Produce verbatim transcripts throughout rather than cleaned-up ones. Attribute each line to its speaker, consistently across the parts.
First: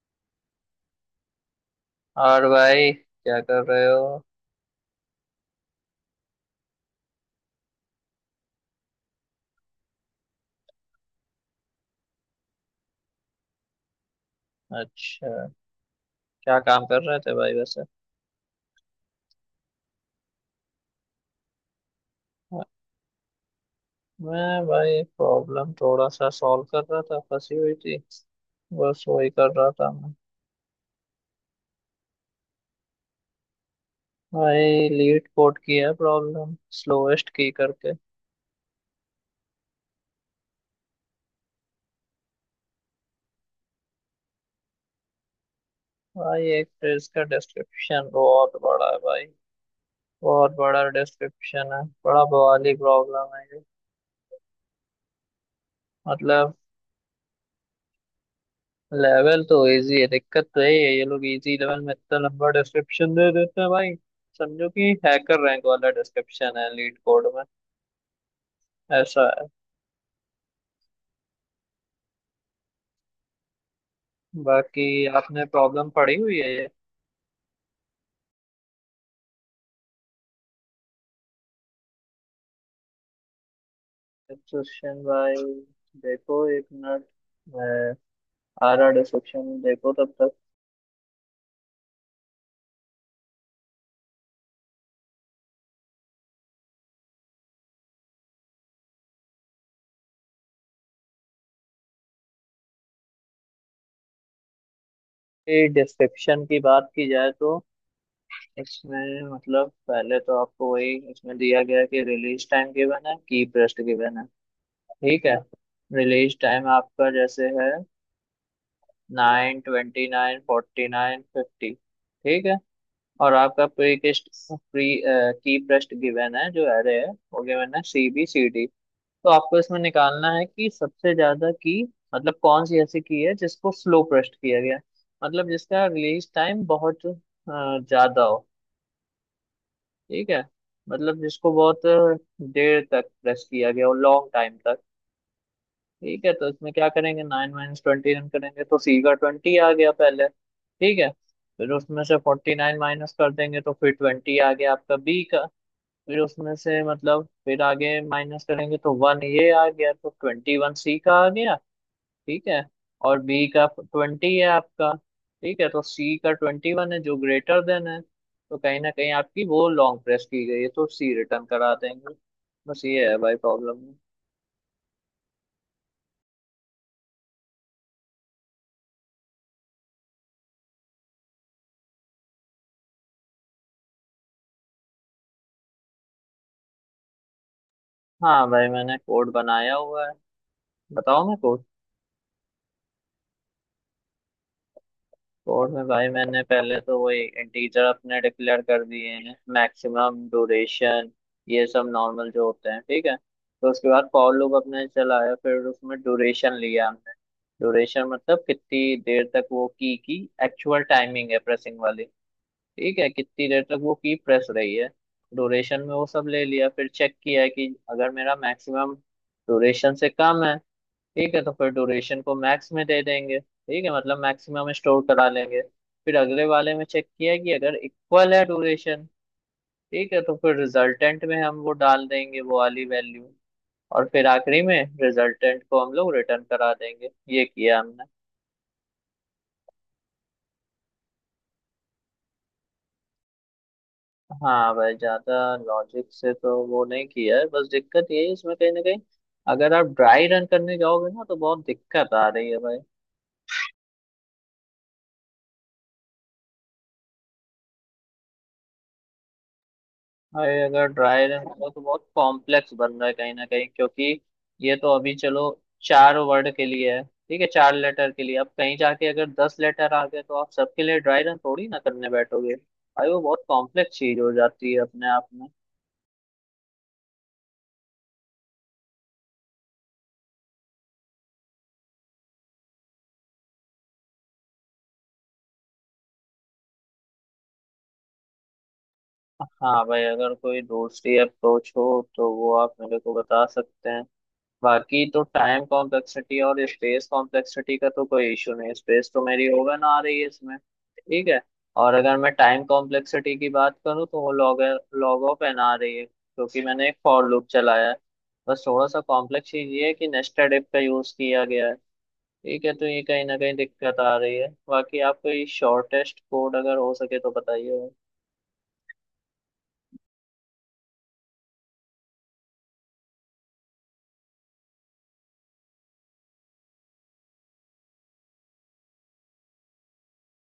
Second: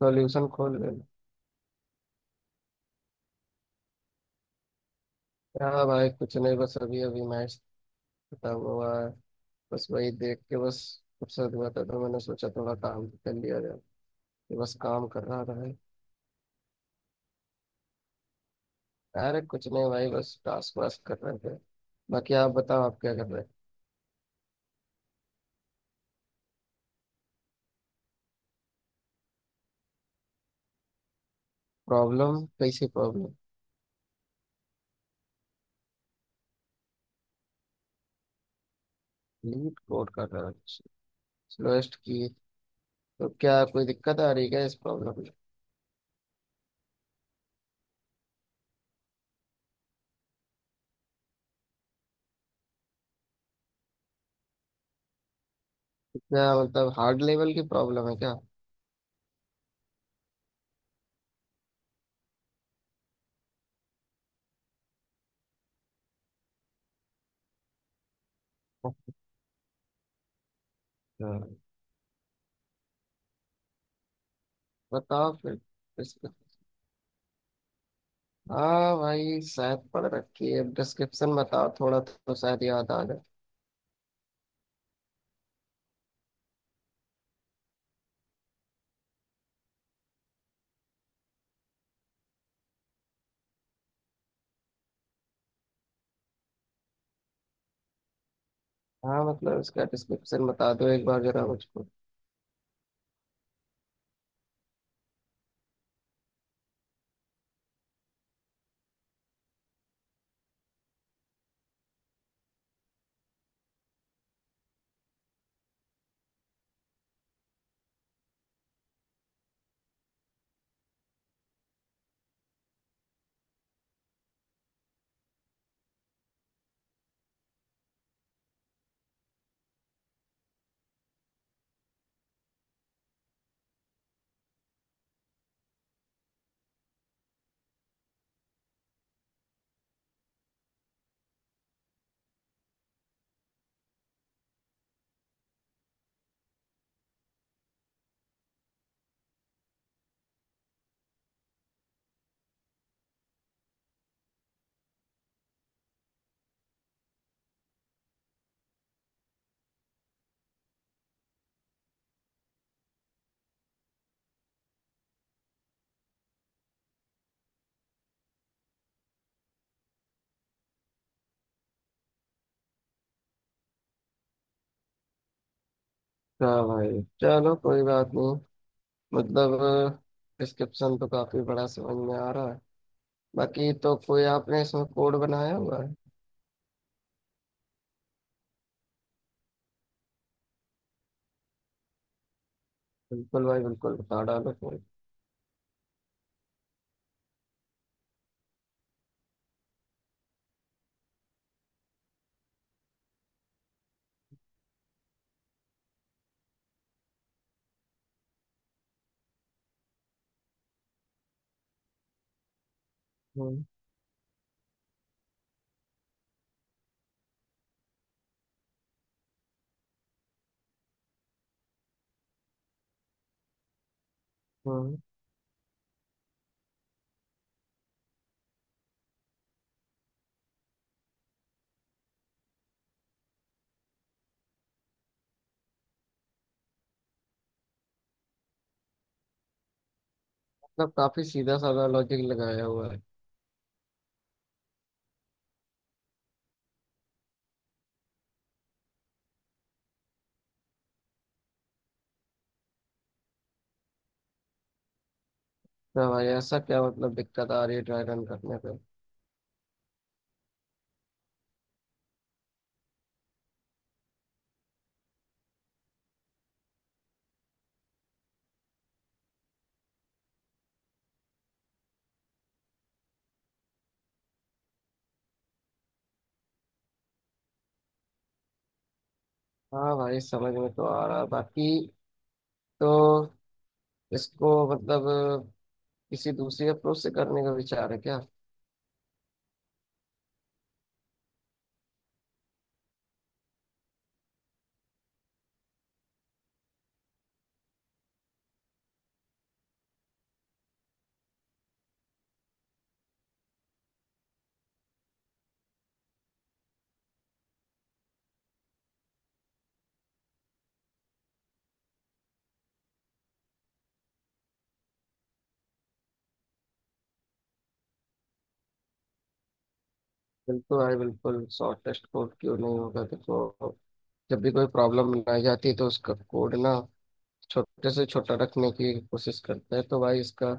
Speaker 1: Solution खोल लेना।
Speaker 2: और भाई क्या कर रहे हो।
Speaker 1: हाँ भाई, कुछ नहीं, बस अभी अभी मैच खत्म हुआ है। बस वही देख के, बस फुर्सत हुआ था तो मैंने सोचा थोड़ा काम कर लिया जाए, तो बस काम कर रहा
Speaker 2: अच्छा,
Speaker 1: था भाई।
Speaker 2: क्या काम कर रहे थे भाई वैसे।
Speaker 1: अरे कुछ नहीं भाई, बस टास्क वास्क कर रहे थे। बाकी आप बताओ, आप क्या कर रहे हैं।
Speaker 2: मैं भाई प्रॉब्लम थोड़ा सा सॉल्व कर रहा था, फंसी हुई थी। बस वही कर रहा था मैं।
Speaker 1: प्रॉब्लम कैसी प्रॉब्लम।
Speaker 2: भाई लीड कोड की है प्रॉब्लम, स्लोएस्ट की करके।
Speaker 1: लीड कोड कर रहा है, स्लोएस्ट की। तो क्या कोई दिक्कत आ रही है क्या इस प्रॉब्लम में।
Speaker 2: भाई एक तो इसका डिस्क्रिप्शन बहुत बड़ा है भाई, बहुत बड़ा डिस्क्रिप्शन है, बड़ा बवाली प्रॉब्लम है ये।
Speaker 1: क्या
Speaker 2: मतलब
Speaker 1: मतलब, हार्ड लेवल की प्रॉब्लम है क्या।
Speaker 2: लेवल तो इजी है, दिक्कत तो यही है, ये लोग इजी लेवल में इतना लंबा डिस्क्रिप्शन दे देते हैं भाई। समझो कि हैकर रैंक वाला डिस्क्रिप्शन है लीड कोड में, ऐसा है।
Speaker 1: अच्छा,
Speaker 2: बाकी
Speaker 1: बताओ
Speaker 2: आपने
Speaker 1: फिर।
Speaker 2: प्रॉब्लम पढ़ी हुई है ये?
Speaker 1: हाँ भाई शायद पढ़ रखी है, डिस्क्रिप्शन बताओ थोड़ा तो शायद याद आ जाए।
Speaker 2: डिस्क्रिप्शन भाई, देखो एक मिनट, मैं आ रहा, डिस्क्रिप्शन देखो तब तक।
Speaker 1: हाँ मतलब इसका डिस्क्रिप्शन बता दो एक बार जरा मुझको।
Speaker 2: ये डिस्क्रिप्शन की बात की जाए तो इसमें मतलब पहले तो आपको वही इसमें दिया गया है कि रिलीज टाइम गिवन है, की प्रेस्ट गिवन है, ठीक है। रिलीज टाइम आपका जैसे है nine twenty, nine forty, nine fifty, ठीक है। और आपका प्रीकेस्ट, प्री की ब्रेस्ट गिवन है जो एरे है, वो गिवन है सी बी सी डी। तो आपको इसमें निकालना है कि सबसे ज्यादा की, मतलब कौन सी ऐसी की है जिसको स्लो प्रेस्ट किया गया है। मतलब जिसका रिलीज टाइम बहुत अ, ज्यादा हो, ठीक है। मतलब जिसको बहुत अ, देर तक प्रेस किया गया हो, लॉन्ग टाइम तक, ठीक है। तो इसमें क्या करेंगे, नाइन माइनस ट्वेंटी रन करेंगे तो सी का ट्वेंटी आ गया पहले, ठीक है। फिर उसमें से फोर्टी नाइन माइनस कर देंगे तो फिर ट्वेंटी आ गया आपका बी का। फिर उसमें से मतलब फिर आगे माइनस करेंगे तो वन ये आ गया, तो ट्वेंटी वन सी का आ गया, ठीक है। और बी का ट्वेंटी है आपका, ठीक है। तो सी का ट्वेंटी वन है जो ग्रेटर देन है, तो कहीं ना कहीं आपकी वो लॉन्ग प्रेस की गई है, तो सी रिटर्न करा देंगे। बस ये है भाई प्रॉब्लम।
Speaker 1: हाँ भाई चलो कोई बात नहीं। मतलब, डिस्क्रिप्शन तो काफी बड़ा समझ में आ रहा है। बाकी तो कोई आपने इसमें कोड बनाया हुआ है।
Speaker 2: हाँ भाई, मैंने कोड बनाया हुआ है। बताओ मैं कोर्स
Speaker 1: बिल्कुल भाई बिल्कुल, बता डालो कोड।
Speaker 2: कोर्स में भाई, मैंने पहले तो वही इंटीजर अपने डिक्लेयर कर दिए हैं, मैक्सिमम ड्यूरेशन, ये सब नॉर्मल जो होते हैं, ठीक है। तो उसके बाद फॉर लूप अपने चलाया, फिर उसमें ड्यूरेशन लिया हमने। ड्यूरेशन मतलब कितनी देर तक वो की की एक्चुअल टाइमिंग है, प्रेसिंग वाली, ठीक है, कितनी देर
Speaker 1: हम्म।
Speaker 2: तक वो की प्रेस रही है। ड्यूरेशन में वो सब ले लिया, फिर चेक किया कि अगर मेरा मैक्सिमम ड्यूरेशन से कम है, ठीक है, तो फिर ड्यूरेशन को मैक्स में दे देंगे, ठीक है, मतलब मैक्सिमम
Speaker 1: हम्म।
Speaker 2: स्टोर करा लेंगे। फिर अगले वाले में चेक किया कि अगर इक्वल है ड्यूरेशन, ठीक है, तो फिर रिजल्टेंट में हम वो डाल देंगे, वो वाली वैल्यू। और फिर आखिरी में रिजल्टेंट को हम लोग रिटर्न करा देंगे, ये किया हमने।
Speaker 1: मतलब काफी सीधा साधा लॉजिक लगाया हुआ है।
Speaker 2: हाँ भाई, ज्यादा लॉजिक से तो वो नहीं किया है, बस दिक्कत ये है इसमें कहीं ना कहीं, अगर आप ड्राई रन करने जाओगे ना तो बहुत दिक्कत आ रही है भाई।
Speaker 1: हाँ भाई, ऐसा क्या मतलब दिक्कत आ रही है ड्राई रन करने पे।
Speaker 2: भाई अगर ड्राई रन करो तो बहुत कॉम्प्लेक्स बन रहा है कहीं ना कहीं, क्योंकि ये तो अभी चलो चार वर्ड के लिए है, ठीक है, चार लेटर के लिए। अब कहीं जाके अगर दस लेटर आ गए तो आप सबके लिए ड्राई रन थोड़ी ना करने बैठोगे भाई, वो बहुत कॉम्प्लेक्स चीज हो जाती है अपने आप में।
Speaker 1: हाँ भाई समझ में तो आ रहा है। बाकी तो इसको मतलब किसी दूसरी अप्रोच से करने का विचार है क्या।
Speaker 2: हाँ भाई, अगर कोई दूसरी अप्रोच हो तो वो आप मेरे को बता सकते हैं। बाकी तो टाइम कॉम्प्लेक्सिटी और स्पेस कॉम्प्लेक्सिटी का तो कोई इशू नहीं, स्पेस तो मेरी ओवन आ रही है इसमें, ठीक है। और अगर मैं टाइम कॉम्प्लेक्सिटी की बात करूँ तो वो लॉग लॉग ऑफ एन आ रही है, क्योंकि मैंने एक फॉर लूप चलाया है। बस थोड़ा सा कॉम्प्लेक्स चीज ये है कि नेस्टेड इफ का यूज किया गया है, ठीक है, तो ये कहीं ना कहीं दिक्कत आ रही है। बाकी आप कोई शॉर्टेस्ट कोड अगर हो सके तो बताइए।
Speaker 1: बिल्कुल भाई बिल्कुल, शॉर्टेस्ट कोड क्यों नहीं होगा। देखो, जब भी कोई प्रॉब्लम बनाई जाती है तो उसका कोड ना छोटे से छोटा रखने की कोशिश करते हैं, तो भाई इसका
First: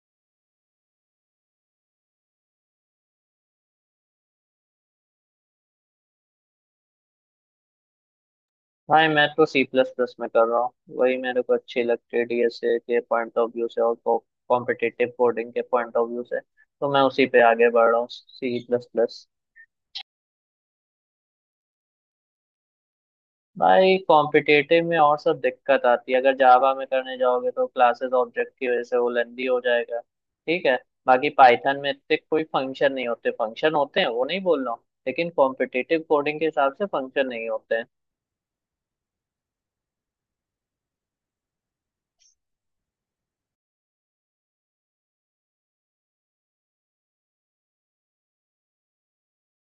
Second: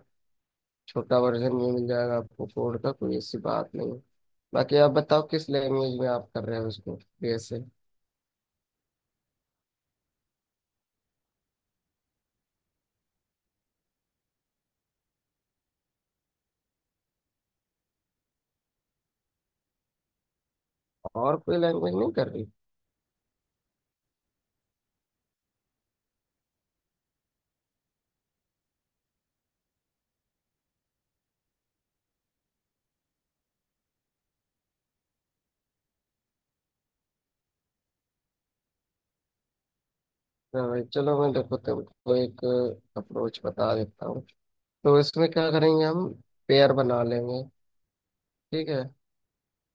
Speaker 1: छोटा वर्जन ये मिल जाएगा आपको कोड का, कोई ऐसी बात नहीं है। बाकी आप बताओ किस लैंग्वेज में आप कर रहे हो उसको, बीएसए।
Speaker 2: भाई मैं तो सी प्लस प्लस में कर रहा हूँ, वही मेरे को अच्छी लगती है डीएसए के पॉइंट ऑफ व्यू से, और कॉम्पिटिटिव कोडिंग के पॉइंट ऑफ व्यू से, तो मैं उसी पे आगे बढ़ रहा हूँ सी प्लस प्लस।
Speaker 1: और कोई लैंग्वेज नहीं कर रही।
Speaker 2: भाई कॉम्पिटिटिव में और सब दिक्कत आती है, अगर जावा में करने जाओगे तो क्लासेस ऑब्जेक्ट की वजह से वो लेंदी हो जाएगा, ठीक है। बाकी पाइथन में इतने कोई फंक्शन नहीं होते, फंक्शन होते हैं, वो नहीं बोल रहा हूँ, लेकिन कॉम्पिटिटिव कोडिंग के हिसाब से फंक्शन नहीं होते हैं।
Speaker 1: हाँ भाई चलो, मैं देखो तुमको एक अप्रोच बता देता हूँ। तो इसमें क्या करेंगे हम, पेयर बना लेंगे। ठीक है,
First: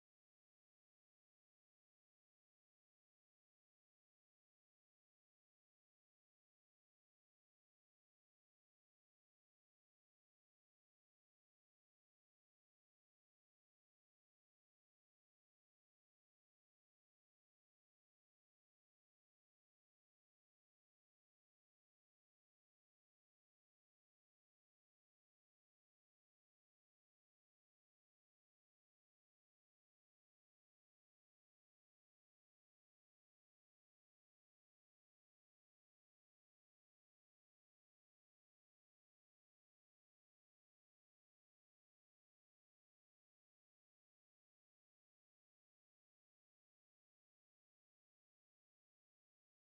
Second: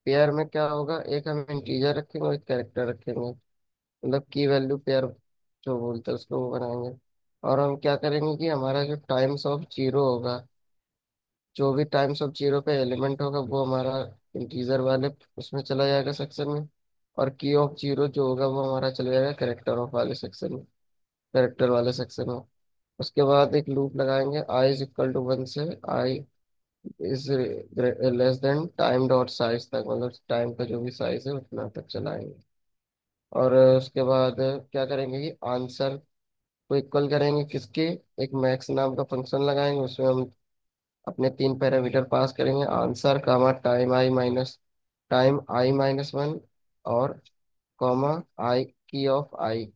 Speaker 1: पेयर में क्या होगा, एक हम इंटीजर रखेंगे और एक कैरेक्टर रखेंगे। मतलब की वैल्यू पेयर जो बोलते हैं उसको, वो बनाएंगे। और हम क्या करेंगे कि हमारा जो टाइम्स ऑफ जीरो होगा, जो भी टाइम्स ऑफ जीरो पे एलिमेंट होगा वो हमारा इंटीजर वाले उसमें चला जाएगा सेक्शन में। और की ऑफ जीरो जो होगा वो हमारा चला जाएगा कैरेक्टर ऑफ वाले सेक्शन में, कैरेक्टर वाले सेक्शन में। उसके बाद एक लूप लगाएंगे, I is equal to one से I is less than time dot size तक, मतलब टाइम का जो भी साइज है उतना तक चलाएंगे। और अ, उसके बाद क्या करेंगे कि आंसर को इक्वल करेंगे किसके, एक मैक्स नाम का फंक्शन लगाएंगे। उसमें हम अपने तीन पैरामीटर पास करेंगे, answer comma time I minus time I minus one, और comma I key of I.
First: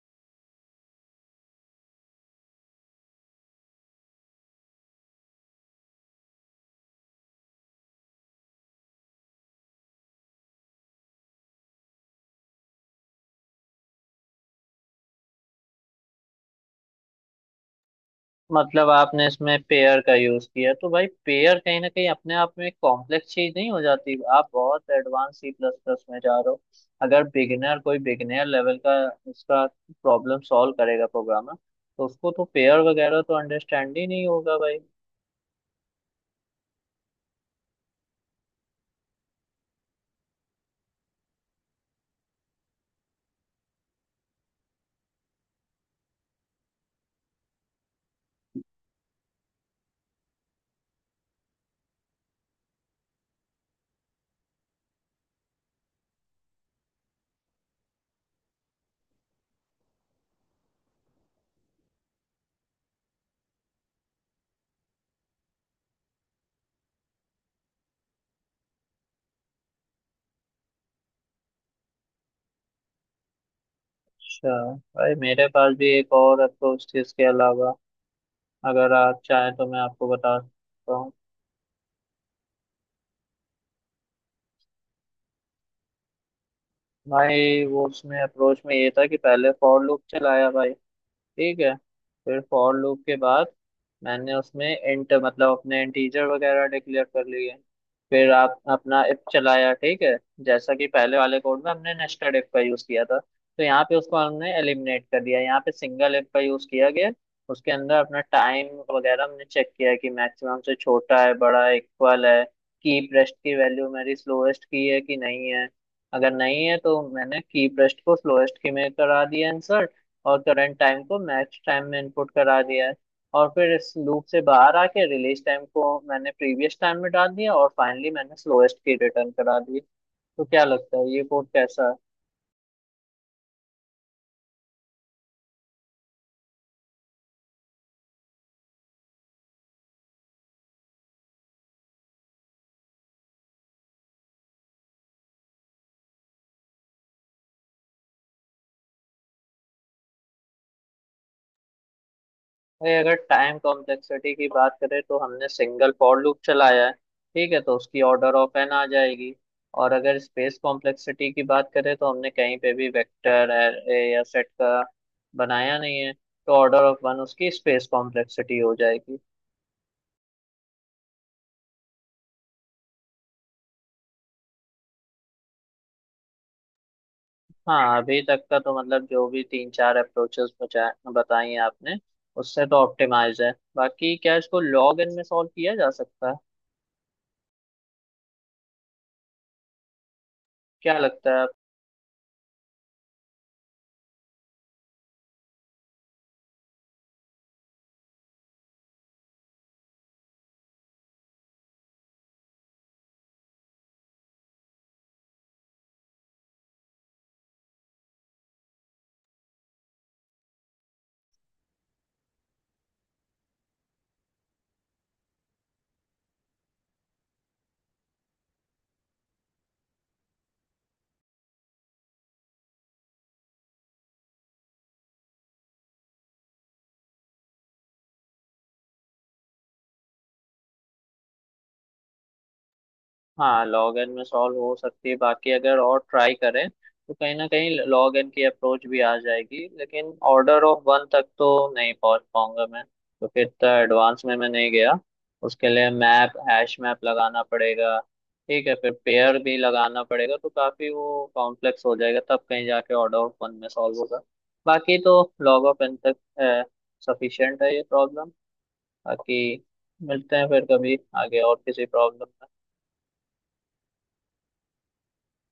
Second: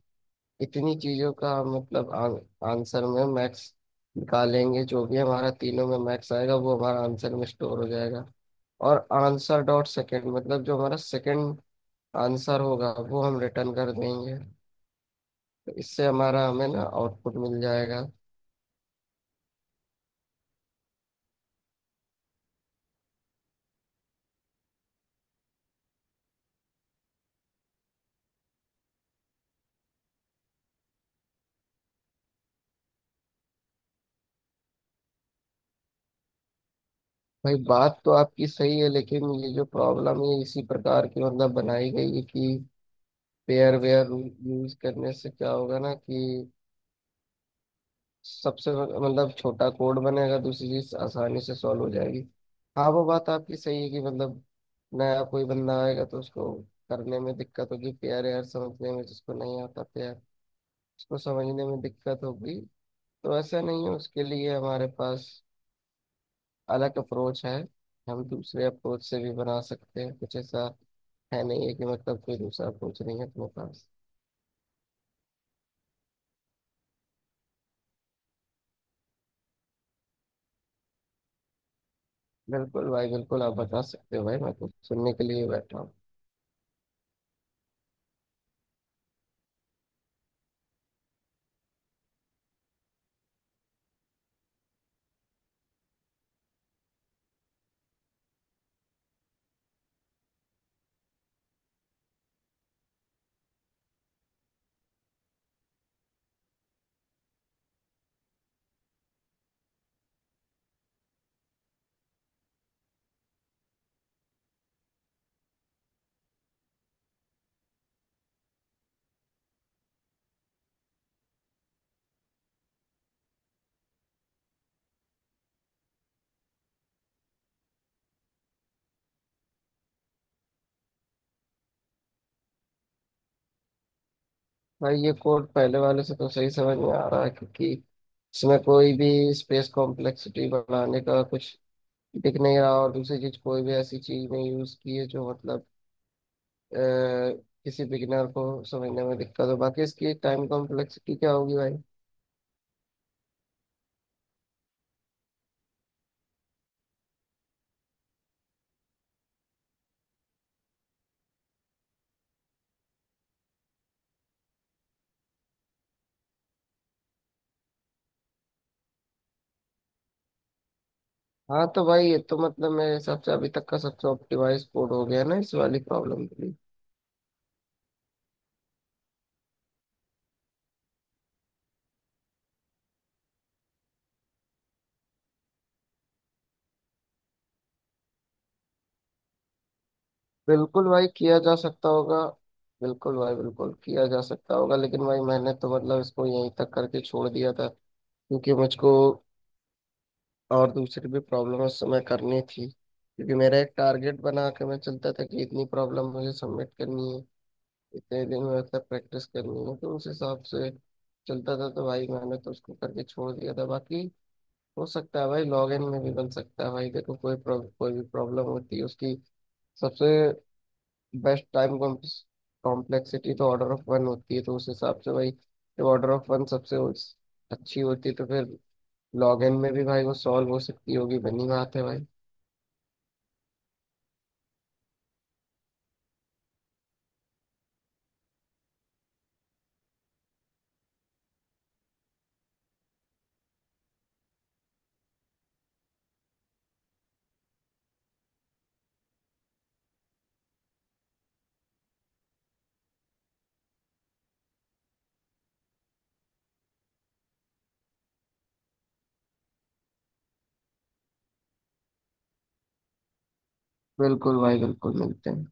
Speaker 1: इतनी चीज़ों का हम मतलब आ, आंसर में मैक्स निकालेंगे, जो भी हमारा तीनों में मैक्स आएगा वो हमारा आंसर में स्टोर हो जाएगा। और आंसर डॉट सेकेंड मतलब जो हमारा सेकेंड आंसर होगा वो हम रिटर्न कर देंगे। इससे हमारा, हमें ना आउटपुट मिल जाएगा।
Speaker 2: मतलब आपने इसमें पेयर का यूज किया, तो भाई पेयर कहीं ना कहीं अपने आप में एक कॉम्प्लेक्स चीज नहीं हो जाती? आप बहुत एडवांस सी प्लस प्लस में जा रहे हो। अगर बिगिनर, कोई बिगिनर लेवल का इसका प्रॉब्लम सॉल्व करेगा प्रोग्रामर, तो उसको तो पेयर वगैरह तो अंडरस्टैंड ही नहीं होगा भाई।
Speaker 1: भाई बात तो आपकी सही है, लेकिन ये जो प्रॉब्लम है इसी प्रकार की मतलब बनाई गई है कि पेयर वेयर यूज करने से क्या होगा ना, कि सबसे मतलब छोटा कोड बनेगा, दूसरी चीज आसानी से सॉल्व हो जाएगी। हाँ वो बात आपकी सही है कि मतलब नया कोई बंदा आएगा तो उसको करने में दिक्कत होगी, पेयर वेयर समझने में, जिसको नहीं आता पेयर उसको समझने में दिक्कत होगी। तो ऐसा नहीं है, उसके लिए हमारे पास अलग अप्रोच है। हम दूसरे अप्रोच से भी बना सकते हैं कुछ ऐसा, है नहीं है कि मतलब कोई दूसरा अप्रोच नहीं है तुम्हारे पास।
Speaker 2: अच्छा, भाई मेरे पास भी एक और अप्रोच थी इसके अलावा, अगर आप चाहें तो मैं आपको बता सकता हूँ।
Speaker 1: बिल्कुल भाई बिल्कुल, आप बता सकते हो भाई, मैं तो सुनने के लिए बैठा हूँ।
Speaker 2: भाई वो उसमें अप्रोच में ये था कि पहले फॉर लूप चलाया भाई, ठीक है। फिर फॉर लूप के बाद मैंने उसमें इंट मतलब अपने इंटीजर वगैरह डिक्लेयर कर लिए। फिर आप अपना इफ चलाया, ठीक है। जैसा कि पहले वाले कोड में हमने नेस्टेड इफ का यूज किया था, तो यहाँ पे उसको हमने एलिमिनेट कर दिया, यहाँ पे सिंगल इफ का यूज किया गया। उसके अंदर अपना टाइम वगैरह हमने चेक किया है कि मैक्सिमम से छोटा है, बड़ा है, इक्वल है, की प्रेस्ट की वैल्यू मेरी स्लोएस्ट की है कि नहीं है। अगर नहीं है तो मैंने की प्रेस्ट को स्लोएस्ट की में करा दिया आंसर, और करंट टाइम को मैच टाइम में इनपुट करा दिया है। और फिर इस लूप से बाहर आके रिलीज टाइम को मैंने प्रीवियस टाइम में डाल दिया, और फाइनली मैंने स्लोएस्ट की रिटर्न करा दी। तो क्या लगता है ये कोड कैसा है?
Speaker 1: भाई ये कोड पहले वाले से तो सही समझ में आ रहा है, क्योंकि इसमें कोई भी स्पेस कॉम्प्लेक्सिटी बढ़ाने का कुछ दिख नहीं रहा। और दूसरी चीज, कोई भी ऐसी चीज नहीं यूज की है जो मतलब अ, किसी बिगिनर को समझने में दिक्कत हो। बाकी इसकी टाइम कॉम्प्लेक्सिटी क्या होगी भाई।
Speaker 2: भाई अगर टाइम कॉम्प्लेक्सिटी की बात करें, तो हमने सिंगल फॉर लूप चलाया है, ठीक है, तो उसकी ऑर्डर ऑफ एन आ जाएगी। और अगर स्पेस कॉम्प्लेक्सिटी की बात करें, तो हमने कहीं पे भी वेक्टर एरे या सेट का बनाया नहीं है, तो ऑर्डर ऑफ वन उसकी स्पेस कॉम्प्लेक्सिटी हो जाएगी।
Speaker 1: हाँ तो भाई ये तो मतलब मेरे हिसाब से अभी तक का सबसे ऑप्टिमाइज कोड हो गया ना इस वाली प्रॉब्लम के लिए।
Speaker 2: हाँ, अभी तक का तो मतलब जो भी तीन चार अप्रोचेस बताई हैं आपने, उससे तो ऑप्टिमाइज है। बाकी क्या इसको लॉग इन में सॉल्व किया जा सकता है?
Speaker 1: बिल्कुल
Speaker 2: क्या
Speaker 1: भाई
Speaker 2: लगता
Speaker 1: किया
Speaker 2: है?
Speaker 1: जा सकता होगा। बिल्कुल भाई बिल्कुल किया जा सकता होगा, लेकिन भाई मैंने तो मतलब इसको यहीं तक करके छोड़ दिया था, क्योंकि मुझको और दूसरी भी प्रॉब्लम उस समय करनी थी। क्योंकि मेरा एक टारगेट बना के मैं चलता था कि इतनी प्रॉब्लम मुझे सबमिट करनी है, इतने दिन में मतलब प्रैक्टिस करनी है। तो उस हिसाब से चलता था, तो भाई मैंने तो उसको करके छोड़ दिया था। बाकी हो सकता है भाई लॉग इन में भी बन सकता है। भाई देखो, कोई प्रॉब- कोई भी प्रॉब्लम होती है उसकी सबसे बेस्ट टाइम कॉम्प्लेक्सिटी तो ऑर्डर ऑफ वन होती है। तो उस हिसाब से भाई, जब ऑर्डर ऑफ वन सबसे वो- अच्छी होती है, तो फिर लॉग इन में भी भाई वो सॉल्व हो सकती होगी, बनी बात है भाई।
Speaker 2: हाँ लॉग एन में सॉल्व हो सकती है, बाकी अगर और ट्राई करें तो कहीं ना कहीं लॉग एन की अप्रोच भी आ जाएगी, लेकिन ऑर्डर ऑफ वन तक तो नहीं पहुंच पाऊंगा मैं, तो फिर इतना एडवांस में मैं नहीं गया। उसके लिए मैप हैश मैप लगाना पड़ेगा, ठीक है, फिर पेयर भी लगाना पड़ेगा, तो काफी वो कॉम्प्लेक्स हो जाएगा, तब कहीं जाके ऑर्डर ऑफ वन में सॉल्व होगा। बाकी तो लॉग ऑफ एन तक सफिशियंट है ये प्रॉब्लम। बाकी मिलते हैं फिर कभी आगे और किसी प्रॉब्लम।
Speaker 1: बिल्कुल भाई बिल्कुल, मिलते हैं।